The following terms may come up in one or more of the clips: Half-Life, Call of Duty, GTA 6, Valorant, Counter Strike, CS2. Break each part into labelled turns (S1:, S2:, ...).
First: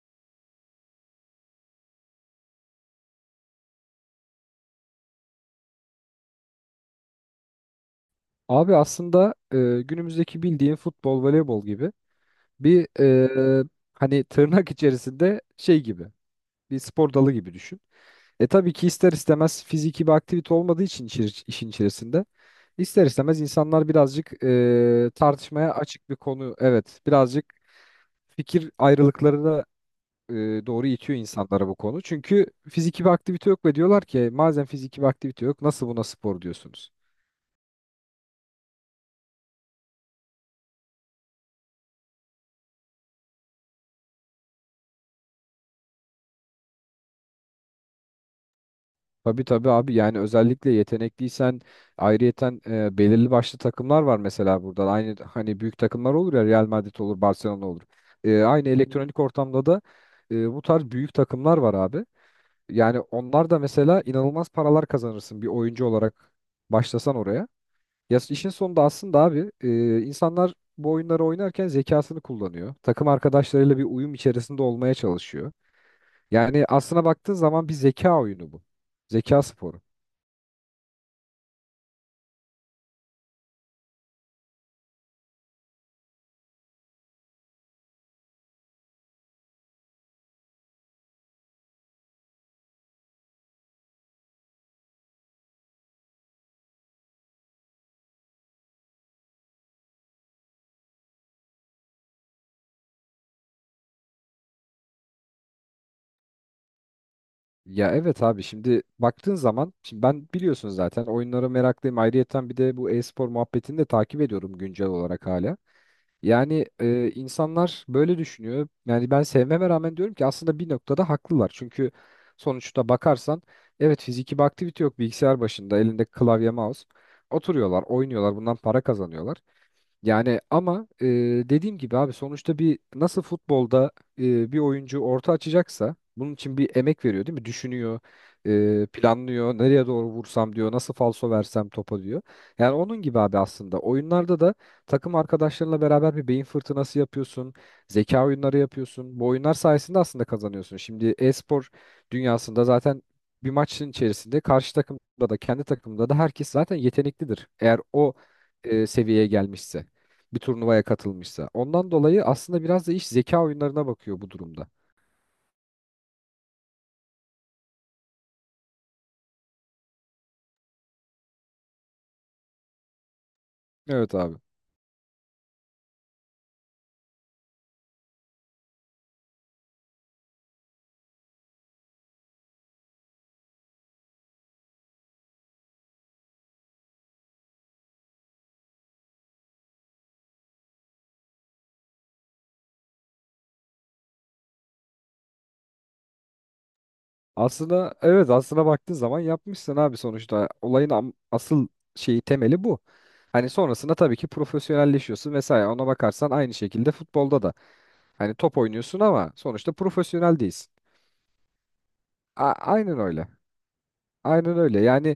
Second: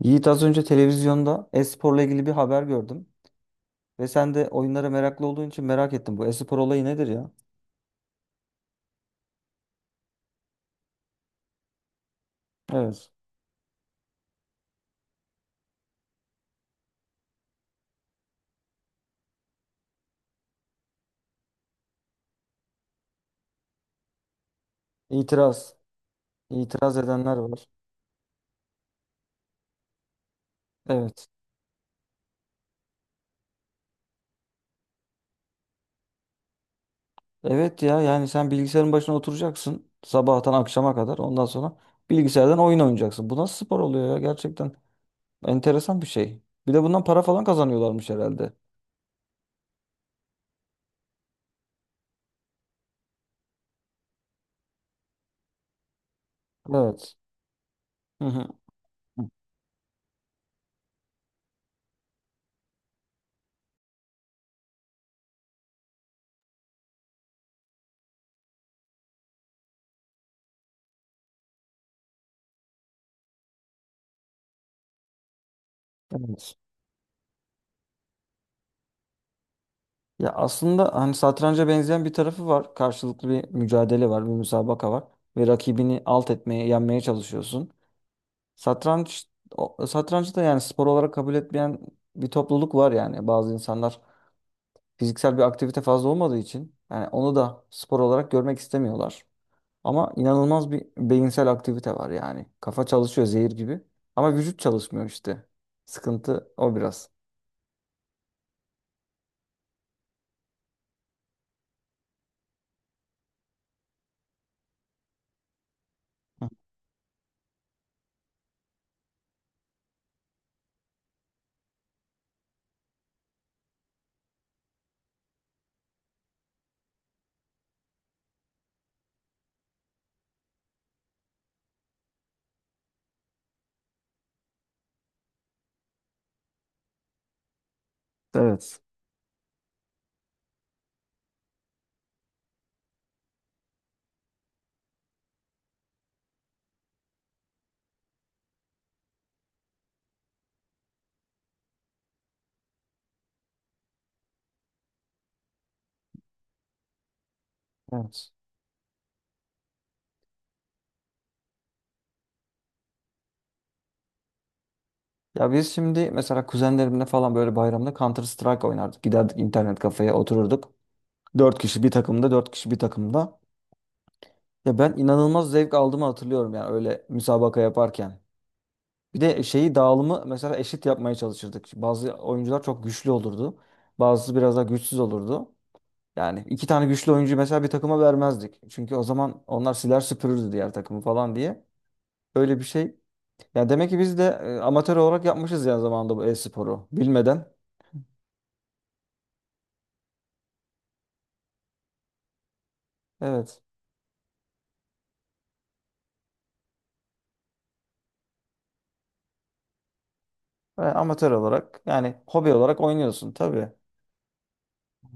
S1: Yiğit az önce televizyonda e-sporla ilgili bir haber gördüm. Ve sen de oyunlara meraklı olduğun için merak ettim. Bu e-spor olayı nedir ya?
S2: Abi aslında günümüzdeki bildiğin futbol, voleybol gibi bir
S1: Evet.
S2: e, hani tırnak içerisinde şey gibi bir spor dalı gibi düşün. E tabii ki ister istemez fiziki bir aktivite olmadığı için işin içerisinde ister istemez insanlar birazcık tartışmaya
S1: İtiraz.
S2: açık bir konu.
S1: İtiraz
S2: Evet
S1: edenler
S2: birazcık
S1: var.
S2: fikir ayrılıklarına e, doğru itiyor
S1: Evet.
S2: insanlara bu konu. Çünkü fiziki bir aktivite yok ve diyorlar ki "E, madem fiziki bir aktivite yok nasıl buna spor diyorsunuz?"
S1: Evet ya yani sen bilgisayarın başına oturacaksın. Sabahtan akşama kadar. Ondan sonra bilgisayardan oyun oynayacaksın. Bu nasıl spor oluyor ya? Gerçekten enteresan bir şey. Bir de bundan para falan kazanıyorlarmış herhalde.
S2: Tabii tabii abi, yani özellikle yetenekliysen ayrıyeten belirli başlı takımlar var mesela burada. Aynı hani büyük takımlar olur ya, Real Madrid
S1: Evet.
S2: olur, Barcelona olur.
S1: Hı hı.
S2: Aynı, hı hı, elektronik ortamda da bu tarz büyük takımlar var abi. Yani onlar da mesela inanılmaz paralar kazanırsın bir oyuncu olarak başlasan oraya. Ya işin sonunda aslında abi, insanlar bu oyunları oynarken zekasını kullanıyor. Takım arkadaşlarıyla bir uyum içerisinde olmaya çalışıyor.
S1: Evet.
S2: Yani aslına baktığın zaman bir zeka oyunu bu. Zeka sporu.
S1: Ya aslında hani satranca benzeyen bir tarafı var. Karşılıklı bir mücadele var, bir müsabaka var ve rakibini alt etmeye, yenmeye çalışıyorsun. Satranç satrancı da yani spor olarak kabul etmeyen bir topluluk var yani. Bazı insanlar fiziksel bir aktivite fazla olmadığı için yani onu da spor olarak görmek istemiyorlar. Ama inanılmaz bir beyinsel aktivite var yani. Kafa çalışıyor zehir gibi ama vücut çalışmıyor işte. Sıkıntı o biraz.
S2: Ya evet abi, şimdi baktığın zaman şimdi ben biliyorsun zaten oyunlara meraklıyım. Ayrıyeten bir de bu e-spor muhabbetini de takip ediyorum güncel olarak hala. Yani insanlar böyle düşünüyor. Yani ben sevmeme rağmen diyorum ki aslında bir noktada haklılar. Çünkü sonuçta bakarsan evet, fiziki bir aktivite yok, bilgisayar başında elinde klavye mouse. Oturuyorlar, oynuyorlar, bundan para kazanıyorlar. Yani ama dediğim gibi abi sonuçta bir, nasıl futbolda bir oyuncu orta açacaksa bunun için bir emek veriyor, değil mi? Düşünüyor,
S1: Evet.
S2: planlıyor, nereye doğru vursam diyor, nasıl falso versem topa diyor. Yani onun gibi abi aslında oyunlarda da takım arkadaşlarınla beraber bir beyin fırtınası yapıyorsun, zeka oyunları yapıyorsun. Bu oyunlar sayesinde aslında kazanıyorsun. Şimdi e-spor dünyasında zaten bir maçın içerisinde karşı takımda da kendi takımda da herkes zaten yeteneklidir. Eğer o
S1: Evet.
S2: seviyeye gelmişse, bir turnuvaya katılmışsa. Ondan dolayı aslında biraz da iş zeka oyunlarına bakıyor bu durumda.
S1: Ya biz şimdi mesela kuzenlerimle falan böyle bayramda Counter Strike oynardık. Giderdik internet kafeye otururduk. Dört kişi bir takımda, dört kişi bir takımda.
S2: Evet abi.
S1: Ya ben inanılmaz zevk aldığımı hatırlıyorum yani öyle müsabaka yaparken. Bir de şeyi dağılımı mesela eşit yapmaya çalışırdık. Bazı oyuncular çok güçlü olurdu. Bazısı biraz daha güçsüz olurdu. Yani iki tane güçlü oyuncuyu mesela bir takıma vermezdik. Çünkü o zaman onlar siler süpürürdü diğer takımı falan diye. Öyle bir şey. Yani demek ki biz de amatör olarak yapmışız yani zamanında bu e-sporu bilmeden.
S2: Aslında evet, aslına baktığın zaman yapmışsın abi sonuçta. Olayın asıl şeyi, temeli bu. Hani
S1: Evet.
S2: sonrasında tabii ki profesyonelleşiyorsun vesaire. Ona bakarsan aynı şekilde futbolda da. Hani top oynuyorsun ama sonuçta profesyonel değilsin.
S1: Ve amatör olarak yani hobi olarak
S2: Aynen öyle.
S1: oynuyorsun tabii.
S2: Aynen öyle. Yani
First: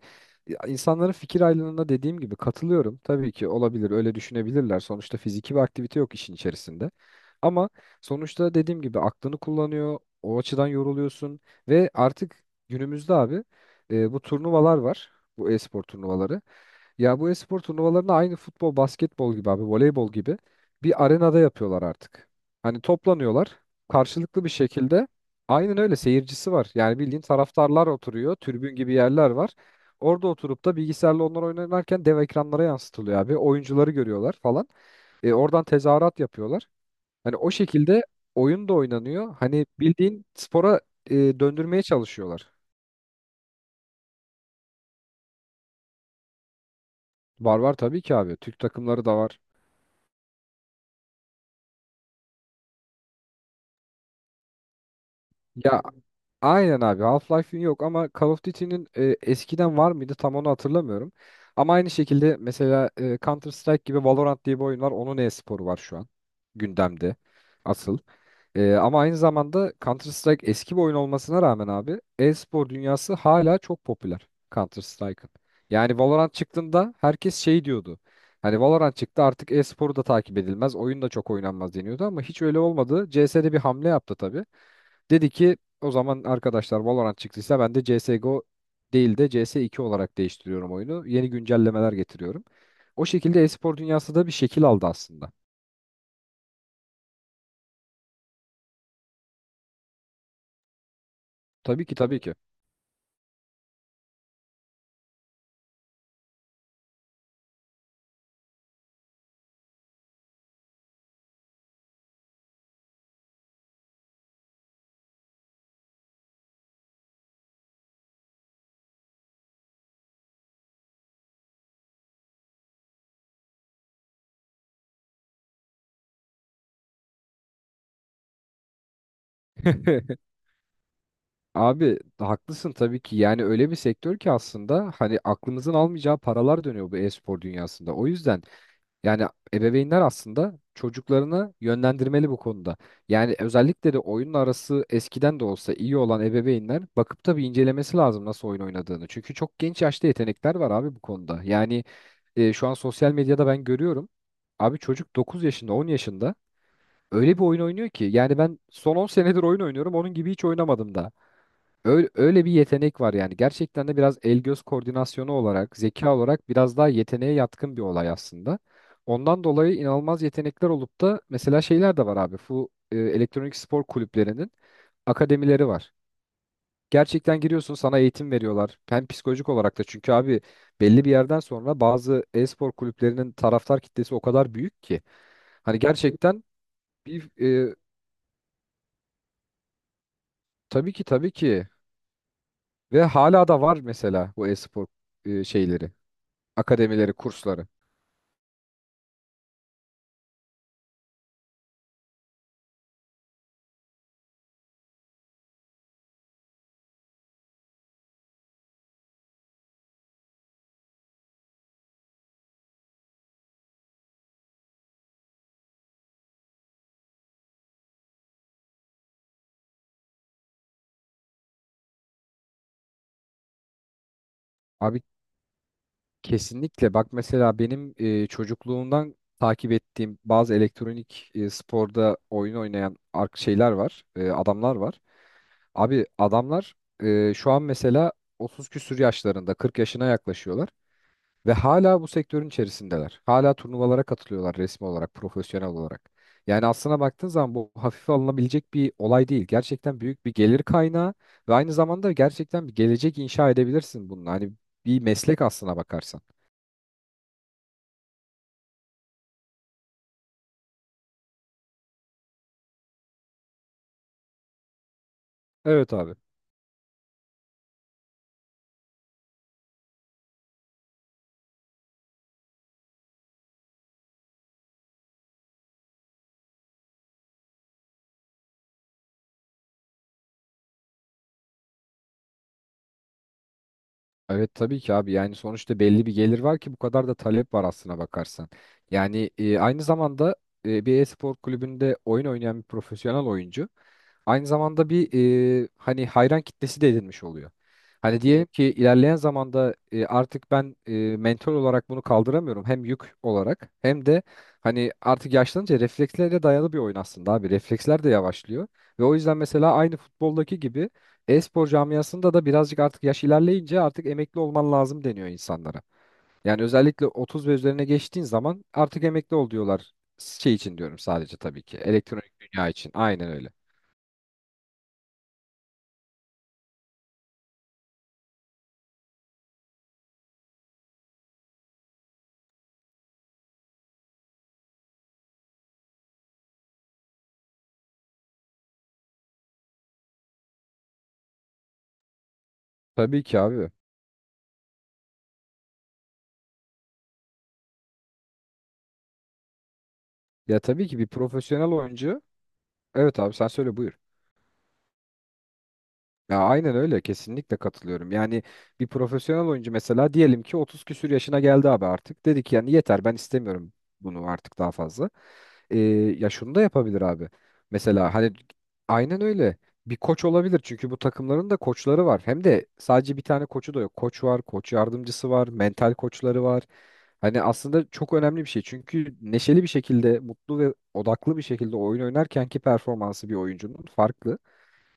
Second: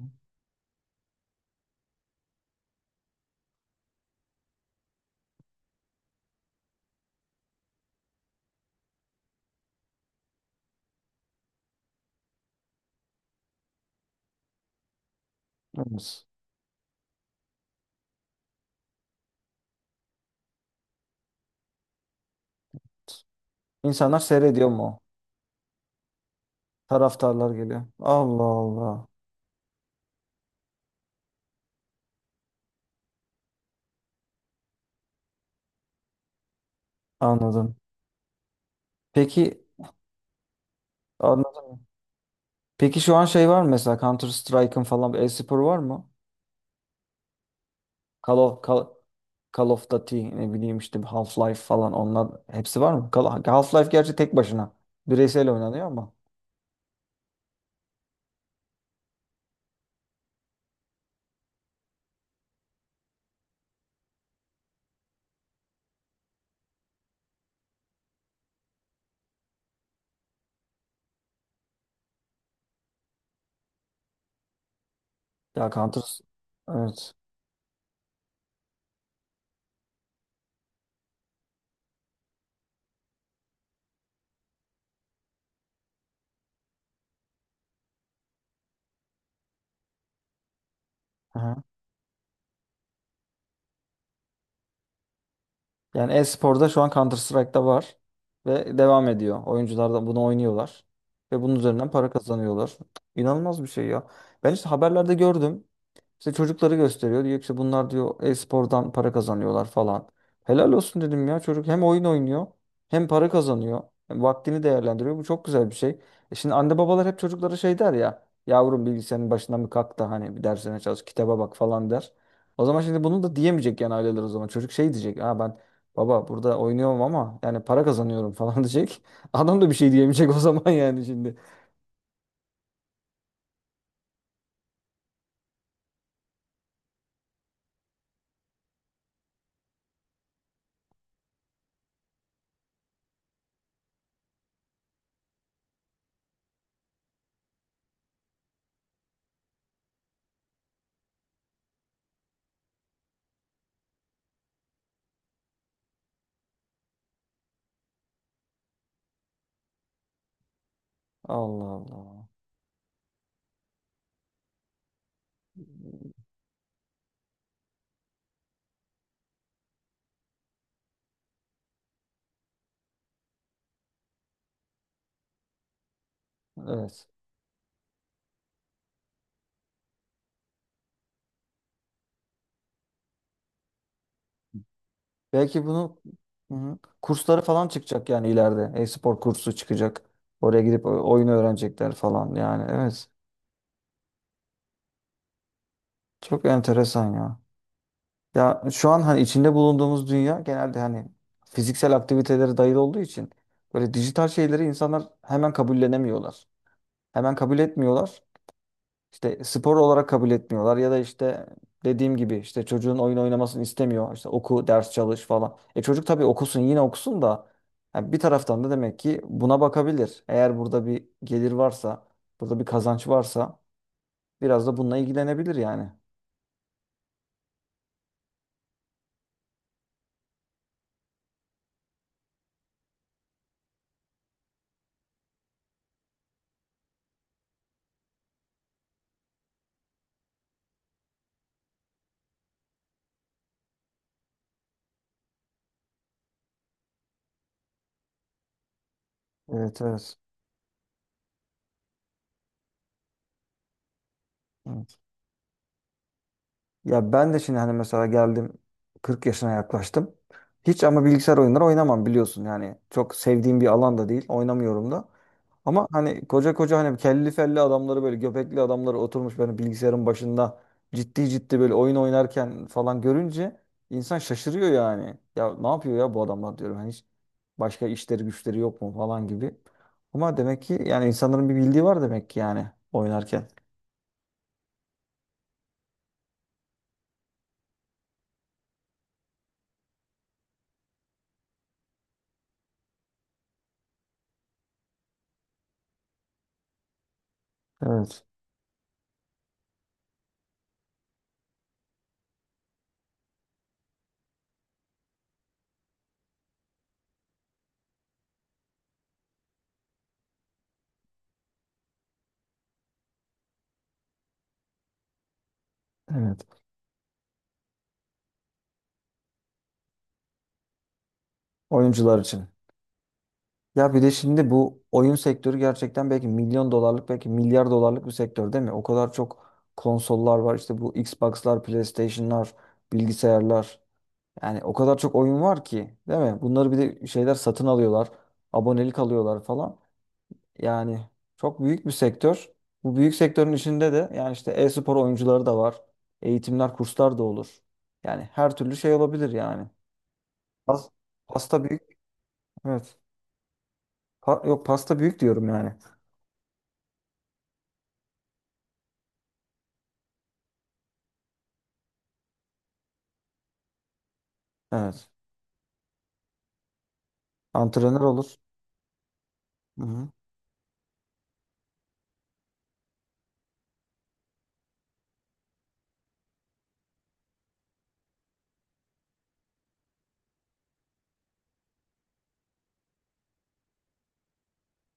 S2: insanların fikir ayrılığına dediğim gibi katılıyorum. Tabii ki olabilir, öyle düşünebilirler. Sonuçta fiziki bir aktivite yok işin içerisinde. Ama sonuçta dediğim gibi aklını kullanıyor, o açıdan yoruluyorsun ve artık günümüzde abi, bu turnuvalar var. Bu e-spor
S1: Evet.
S2: turnuvaları. Ya, bu espor turnuvalarını aynı futbol, basketbol gibi abi, voleybol gibi bir arenada yapıyorlar artık. Hani toplanıyorlar
S1: İnsanlar
S2: karşılıklı bir
S1: seyrediyor mu?
S2: şekilde. Aynen öyle, seyircisi var. Yani bildiğin
S1: Taraftarlar geliyor.
S2: taraftarlar oturuyor,
S1: Allah
S2: tribün gibi
S1: Allah.
S2: yerler var. Orada oturup da bilgisayarla onlar oynarken dev ekranlara yansıtılıyor abi. Oyuncuları görüyorlar falan. Oradan tezahürat yapıyorlar. Hani o
S1: Anladım.
S2: şekilde oyun da oynanıyor.
S1: Peki
S2: Hani bildiğin spora
S1: anladım.
S2: döndürmeye çalışıyorlar.
S1: Peki şu an şey var mı mesela Counter Strike'ın falan bir e-spor var mı?
S2: Var var tabii ki abi.
S1: Call
S2: Türk
S1: of, Call,
S2: takımları da var.
S1: Call of Duty ne bileyim işte Half-Life falan onlar hepsi var mı? Half-Life gerçi tek başına bireysel
S2: Ya,
S1: oynanıyor ama
S2: aynen abi, Half-Life'in yok ama Call of Duty'nin eskiden var mıydı tam onu hatırlamıyorum. Ama aynı şekilde mesela Counter Strike gibi Valorant diye bir oyun var. Onun e-sporu var şu an gündemde asıl. Ama aynı zamanda Counter Strike eski bir oyun olmasına rağmen abi e-spor dünyası hala çok popüler Counter Strike'ın.
S1: ya
S2: Yani
S1: Counter
S2: Valorant çıktığında
S1: evet.
S2: herkes şey diyordu. Hani Valorant çıktı artık e-sporu da takip edilmez, oyun da çok oynanmaz deniyordu ama hiç öyle olmadı. CS'de bir hamle yaptı tabii. Dedi ki o zaman arkadaşlar Valorant çıktıysa ben de CSGO değil de CS2 olarak değiştiriyorum oyunu. Yeni
S1: Hı.
S2: güncellemeler getiriyorum. O şekilde e-spor dünyası da bir şekil aldı aslında.
S1: Yani e-sporda şu an Counter Strike'da var ve devam ediyor. Oyuncular da bunu oynuyorlar ve bunun
S2: Tabii
S1: üzerinden
S2: ki
S1: para
S2: tabii ki.
S1: kazanıyorlar. İnanılmaz bir şey ya. Ben işte haberlerde gördüm. İşte çocukları gösteriyor. Diyor ki işte bunlar diyor e-spordan para kazanıyorlar falan. Helal olsun dedim ya çocuk hem oyun oynuyor hem para kazanıyor. Hem vaktini değerlendiriyor. Bu çok güzel bir şey. E şimdi anne babalar hep çocuklara şey der ya. Yavrum bilgisayarın başından bir kalk da hani bir dersine çalış kitaba bak falan der. O zaman şimdi bunu da diyemeyecek yani aileler o zaman. Çocuk şey diyecek. Ha ben baba burada oynuyorum ama yani para kazanıyorum falan diyecek. Adam da bir şey diyemeyecek o zaman yani şimdi.
S2: Abi haklısın tabii ki. Yani öyle bir sektör ki aslında hani aklınızın almayacağı paralar dönüyor bu e-spor dünyasında. O yüzden. Yani ebeveynler aslında çocuklarını yönlendirmeli bu konuda. Yani özellikle de oyunla arası eskiden de olsa iyi olan ebeveynler bakıp tabii incelemesi lazım nasıl oyun oynadığını. Çünkü çok genç yaşta yetenekler var abi bu konuda. Yani şu an sosyal medyada ben görüyorum. Abi çocuk 9 yaşında, 10 yaşında öyle bir oyun oynuyor ki. Yani ben son 10 senedir oyun oynuyorum onun gibi hiç oynamadım da.
S1: Allah
S2: Öyle,
S1: Allah.
S2: öyle bir yetenek var yani. Gerçekten de biraz el göz koordinasyonu olarak, zeka olarak biraz daha yeteneğe yatkın bir olay aslında. Ondan dolayı inanılmaz yetenekler olup da mesela şeyler de var abi. Bu elektronik spor kulüplerinin akademileri var.
S1: Evet.
S2: Gerçekten giriyorsun, sana eğitim veriyorlar. Hem psikolojik olarak da çünkü abi belli bir yerden sonra bazı e-spor kulüplerinin taraftar kitlesi o kadar büyük ki.
S1: Belki
S2: Hani
S1: bunu
S2: gerçekten
S1: Hı hı.
S2: bir
S1: kursları falan
S2: e,
S1: çıkacak yani ileride. E-spor kursu çıkacak. Oraya gidip
S2: tabii ki
S1: oyun
S2: tabii ki
S1: öğrenecekler falan yani.
S2: ve
S1: Evet.
S2: hala da var mesela bu e-spor şeyleri,
S1: Çok enteresan
S2: akademileri,
S1: ya.
S2: kursları.
S1: Ya şu an hani içinde bulunduğumuz dünya genelde hani fiziksel aktivitelere dayalı olduğu için böyle dijital şeyleri insanlar hemen kabullenemiyorlar. Hemen kabul etmiyorlar. İşte spor olarak kabul etmiyorlar ya da işte dediğim gibi işte çocuğun oyun oynamasını istemiyor. İşte oku, ders çalış falan. E çocuk tabii okusun yine okusun da yani bir taraftan da demek ki buna bakabilir. Eğer burada bir gelir varsa, burada bir kazanç varsa biraz da bununla
S2: Abi
S1: ilgilenebilir yani.
S2: kesinlikle bak, mesela benim çocukluğumdan takip ettiğim bazı elektronik, sporda oyun oynayan şeyler var, adamlar var. Abi adamlar şu an mesela 30 küsür yaşlarında, 40 yaşına yaklaşıyorlar. Ve hala bu sektörün içerisindeler. Hala turnuvalara katılıyorlar resmi olarak, profesyonel olarak. Yani aslına baktığın zaman bu hafife alınabilecek bir olay değil.
S1: Evet,
S2: Gerçekten
S1: evet.
S2: büyük bir gelir kaynağı ve aynı zamanda gerçekten bir gelecek inşa edebilirsin bununla. Hani
S1: Evet.
S2: bir meslek aslına bakarsan.
S1: Ya ben de şimdi hani mesela geldim 40 yaşına yaklaştım. Hiç ama bilgisayar oyunları oynamam biliyorsun yani. Çok sevdiğim bir alan da değil. Oynamıyorum da. Ama
S2: Evet abi.
S1: hani koca koca hani kelli felli adamları böyle göbekli adamları oturmuş böyle bilgisayarın başında ciddi ciddi böyle oyun oynarken falan görünce insan şaşırıyor yani. Ya ne yapıyor ya bu adamlar diyorum. Hani hiç başka işleri güçleri yok mu falan gibi. Ama demek ki yani insanların bir bildiği var demek ki yani oynarken.
S2: Evet tabii ki abi, yani sonuçta belli bir gelir var ki bu kadar da talep var aslına bakarsan. Yani aynı zamanda bir e-spor kulübünde oyun oynayan bir profesyonel oyuncu aynı zamanda bir, hani hayran kitlesi de edinmiş oluyor. Hani
S1: Evet.
S2: diyelim ki ilerleyen zamanda artık ben mental olarak bunu kaldıramıyorum hem yük olarak hem de hani artık yaşlanınca reflekslere dayalı bir oyun aslında abi, refleksler de yavaşlıyor ve o yüzden mesela aynı futboldaki gibi e-spor camiasında da birazcık artık yaş ilerleyince artık emekli olman lazım deniyor insanlara.
S1: Evet.
S2: Yani özellikle 30 ve üzerine geçtiğin zaman artık emekli ol diyorlar. Şey için diyorum sadece tabii ki.
S1: Oyuncular
S2: Elektronik
S1: için.
S2: dünya için. Aynen öyle.
S1: Ya bir de şimdi bu oyun sektörü gerçekten belki milyon dolarlık belki milyar dolarlık bir sektör değil mi? O kadar çok konsollar var işte bu Xbox'lar, PlayStation'lar, bilgisayarlar. Yani o kadar çok oyun var ki değil mi? Bunları bir de şeyler satın alıyorlar. Abonelik alıyorlar falan. Yani çok büyük bir sektör. Bu büyük
S2: Tabii ki
S1: sektörün
S2: abi.
S1: içinde de yani işte e-spor oyuncuları da var. Eğitimler, kurslar da olur. Yani her türlü şey olabilir yani.
S2: Ya tabii
S1: Pas-
S2: ki bir
S1: Pasta
S2: profesyonel
S1: büyük.
S2: oyuncu.
S1: Evet.
S2: Evet abi sen söyle, buyur.
S1: Yok pasta büyük diyorum yani.
S2: Ya aynen öyle, kesinlikle katılıyorum. Yani bir profesyonel oyuncu mesela diyelim ki 30 küsür yaşına geldi abi artık. Dedi ki yani yeter, ben istemiyorum bunu artık daha
S1: Evet.
S2: fazla. Ee, Ya şunu da yapabilir abi.
S1: Antrenör
S2: Mesela hani
S1: olur.
S2: aynen öyle, bir
S1: Hı-hı.
S2: koç olabilir çünkü bu takımların da koçları var. Hem de sadece bir tane koçu da yok. Koç var, koç yardımcısı var, mental koçları var. Hani aslında çok önemli bir şey. Çünkü neşeli bir şekilde, mutlu ve odaklı bir şekilde oyun oynarkenki performansı bir oyuncunun farklı,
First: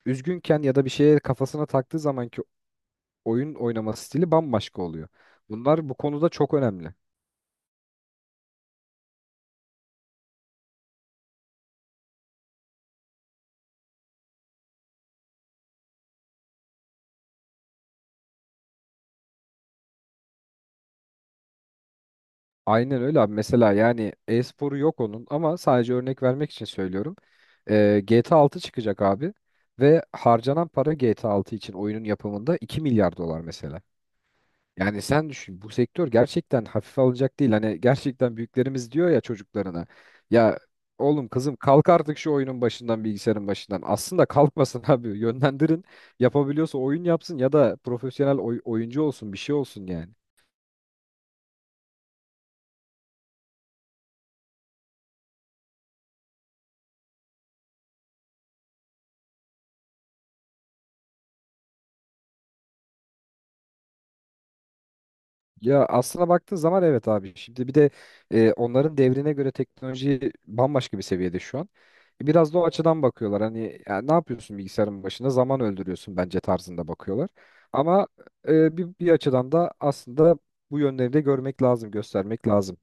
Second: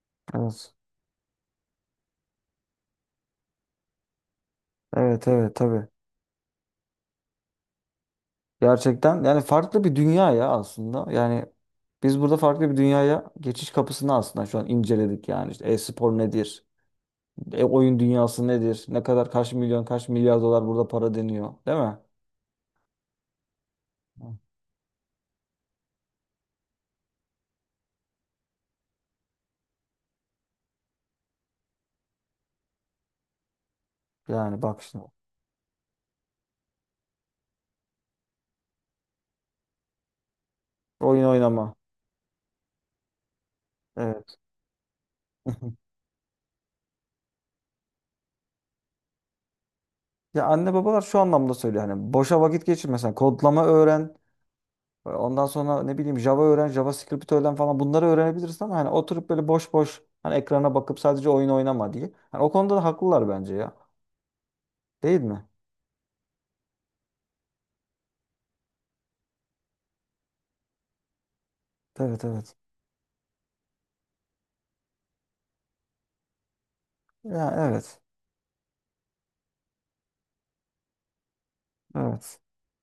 S2: üzgünken
S1: Evet.
S2: ya da bir şeye kafasına taktığı zamanki oyun oynama stili bambaşka oluyor.
S1: Evet evet tabii.
S2: Bunlar bu konuda çok önemli.
S1: Gerçekten yani farklı bir dünya ya aslında. Yani biz burada farklı bir dünyaya geçiş kapısını aslında şu an inceledik yani. İşte e-spor nedir? E oyun dünyası nedir? Ne kadar kaç milyon kaç milyar dolar burada para deniyor, değil mi?
S2: Aynen öyle abi. Mesela yani
S1: Hı.
S2: e-sporu yok onun ama sadece örnek vermek için söylüyorum. GTA 6 çıkacak abi ve harcanan para GTA 6 için oyunun yapımında 2 milyar dolar mesela.
S1: Yani bak
S2: Yani
S1: şimdi.
S2: sen düşün, bu sektör gerçekten hafife alınacak değil. Hani gerçekten büyüklerimiz diyor ya çocuklarına. Ya
S1: Oyun
S2: oğlum kızım
S1: oynama.
S2: kalk artık şu oyunun başından, bilgisayarın başından. Aslında
S1: Evet.
S2: kalkmasın abi, yönlendirin. Yapabiliyorsa oyun yapsın ya da profesyonel oyuncu olsun, bir şey olsun yani.
S1: Ya anne babalar şu anlamda söylüyor hani boşa vakit geçirme sen kodlama öğren. Ondan sonra ne bileyim Java öğren, JavaScript öğren falan bunları öğrenebilirsin ama hani oturup böyle boş boş hani ekrana bakıp sadece oyun oynama diye. Hani o konuda da haklılar bence ya. Değil mi?
S2: Ya aslına baktığın zaman evet abi. Şimdi bir de onların devrine göre teknoloji bambaşka bir seviyede şu an.
S1: Evet
S2: Biraz
S1: evet.
S2: da o açıdan bakıyorlar. Hani ya ne yapıyorsun bilgisayarın başında? Zaman öldürüyorsun bence tarzında bakıyorlar.
S1: Ya evet.
S2: Ama bir açıdan da aslında bu yönleri de görmek lazım,
S1: Evet.
S2: göstermek lazım.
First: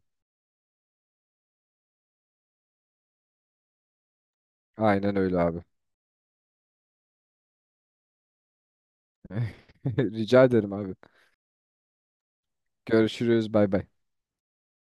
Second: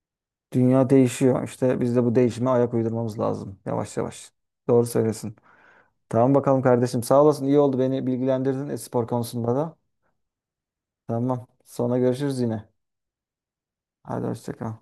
S1: Dünya değişiyor. İşte biz de bu değişime ayak uydurmamız lazım. Yavaş yavaş. Doğru
S2: Aynen
S1: söylüyorsun.
S2: öyle abi.
S1: Tamam bakalım kardeşim. Sağ olasın. İyi oldu beni bilgilendirdin e-spor konusunda da.
S2: Rica ederim abi.
S1: Tamam. Sonra görüşürüz yine.
S2: Görüşürüz. Bay bay.
S1: Hadi hoşça kal.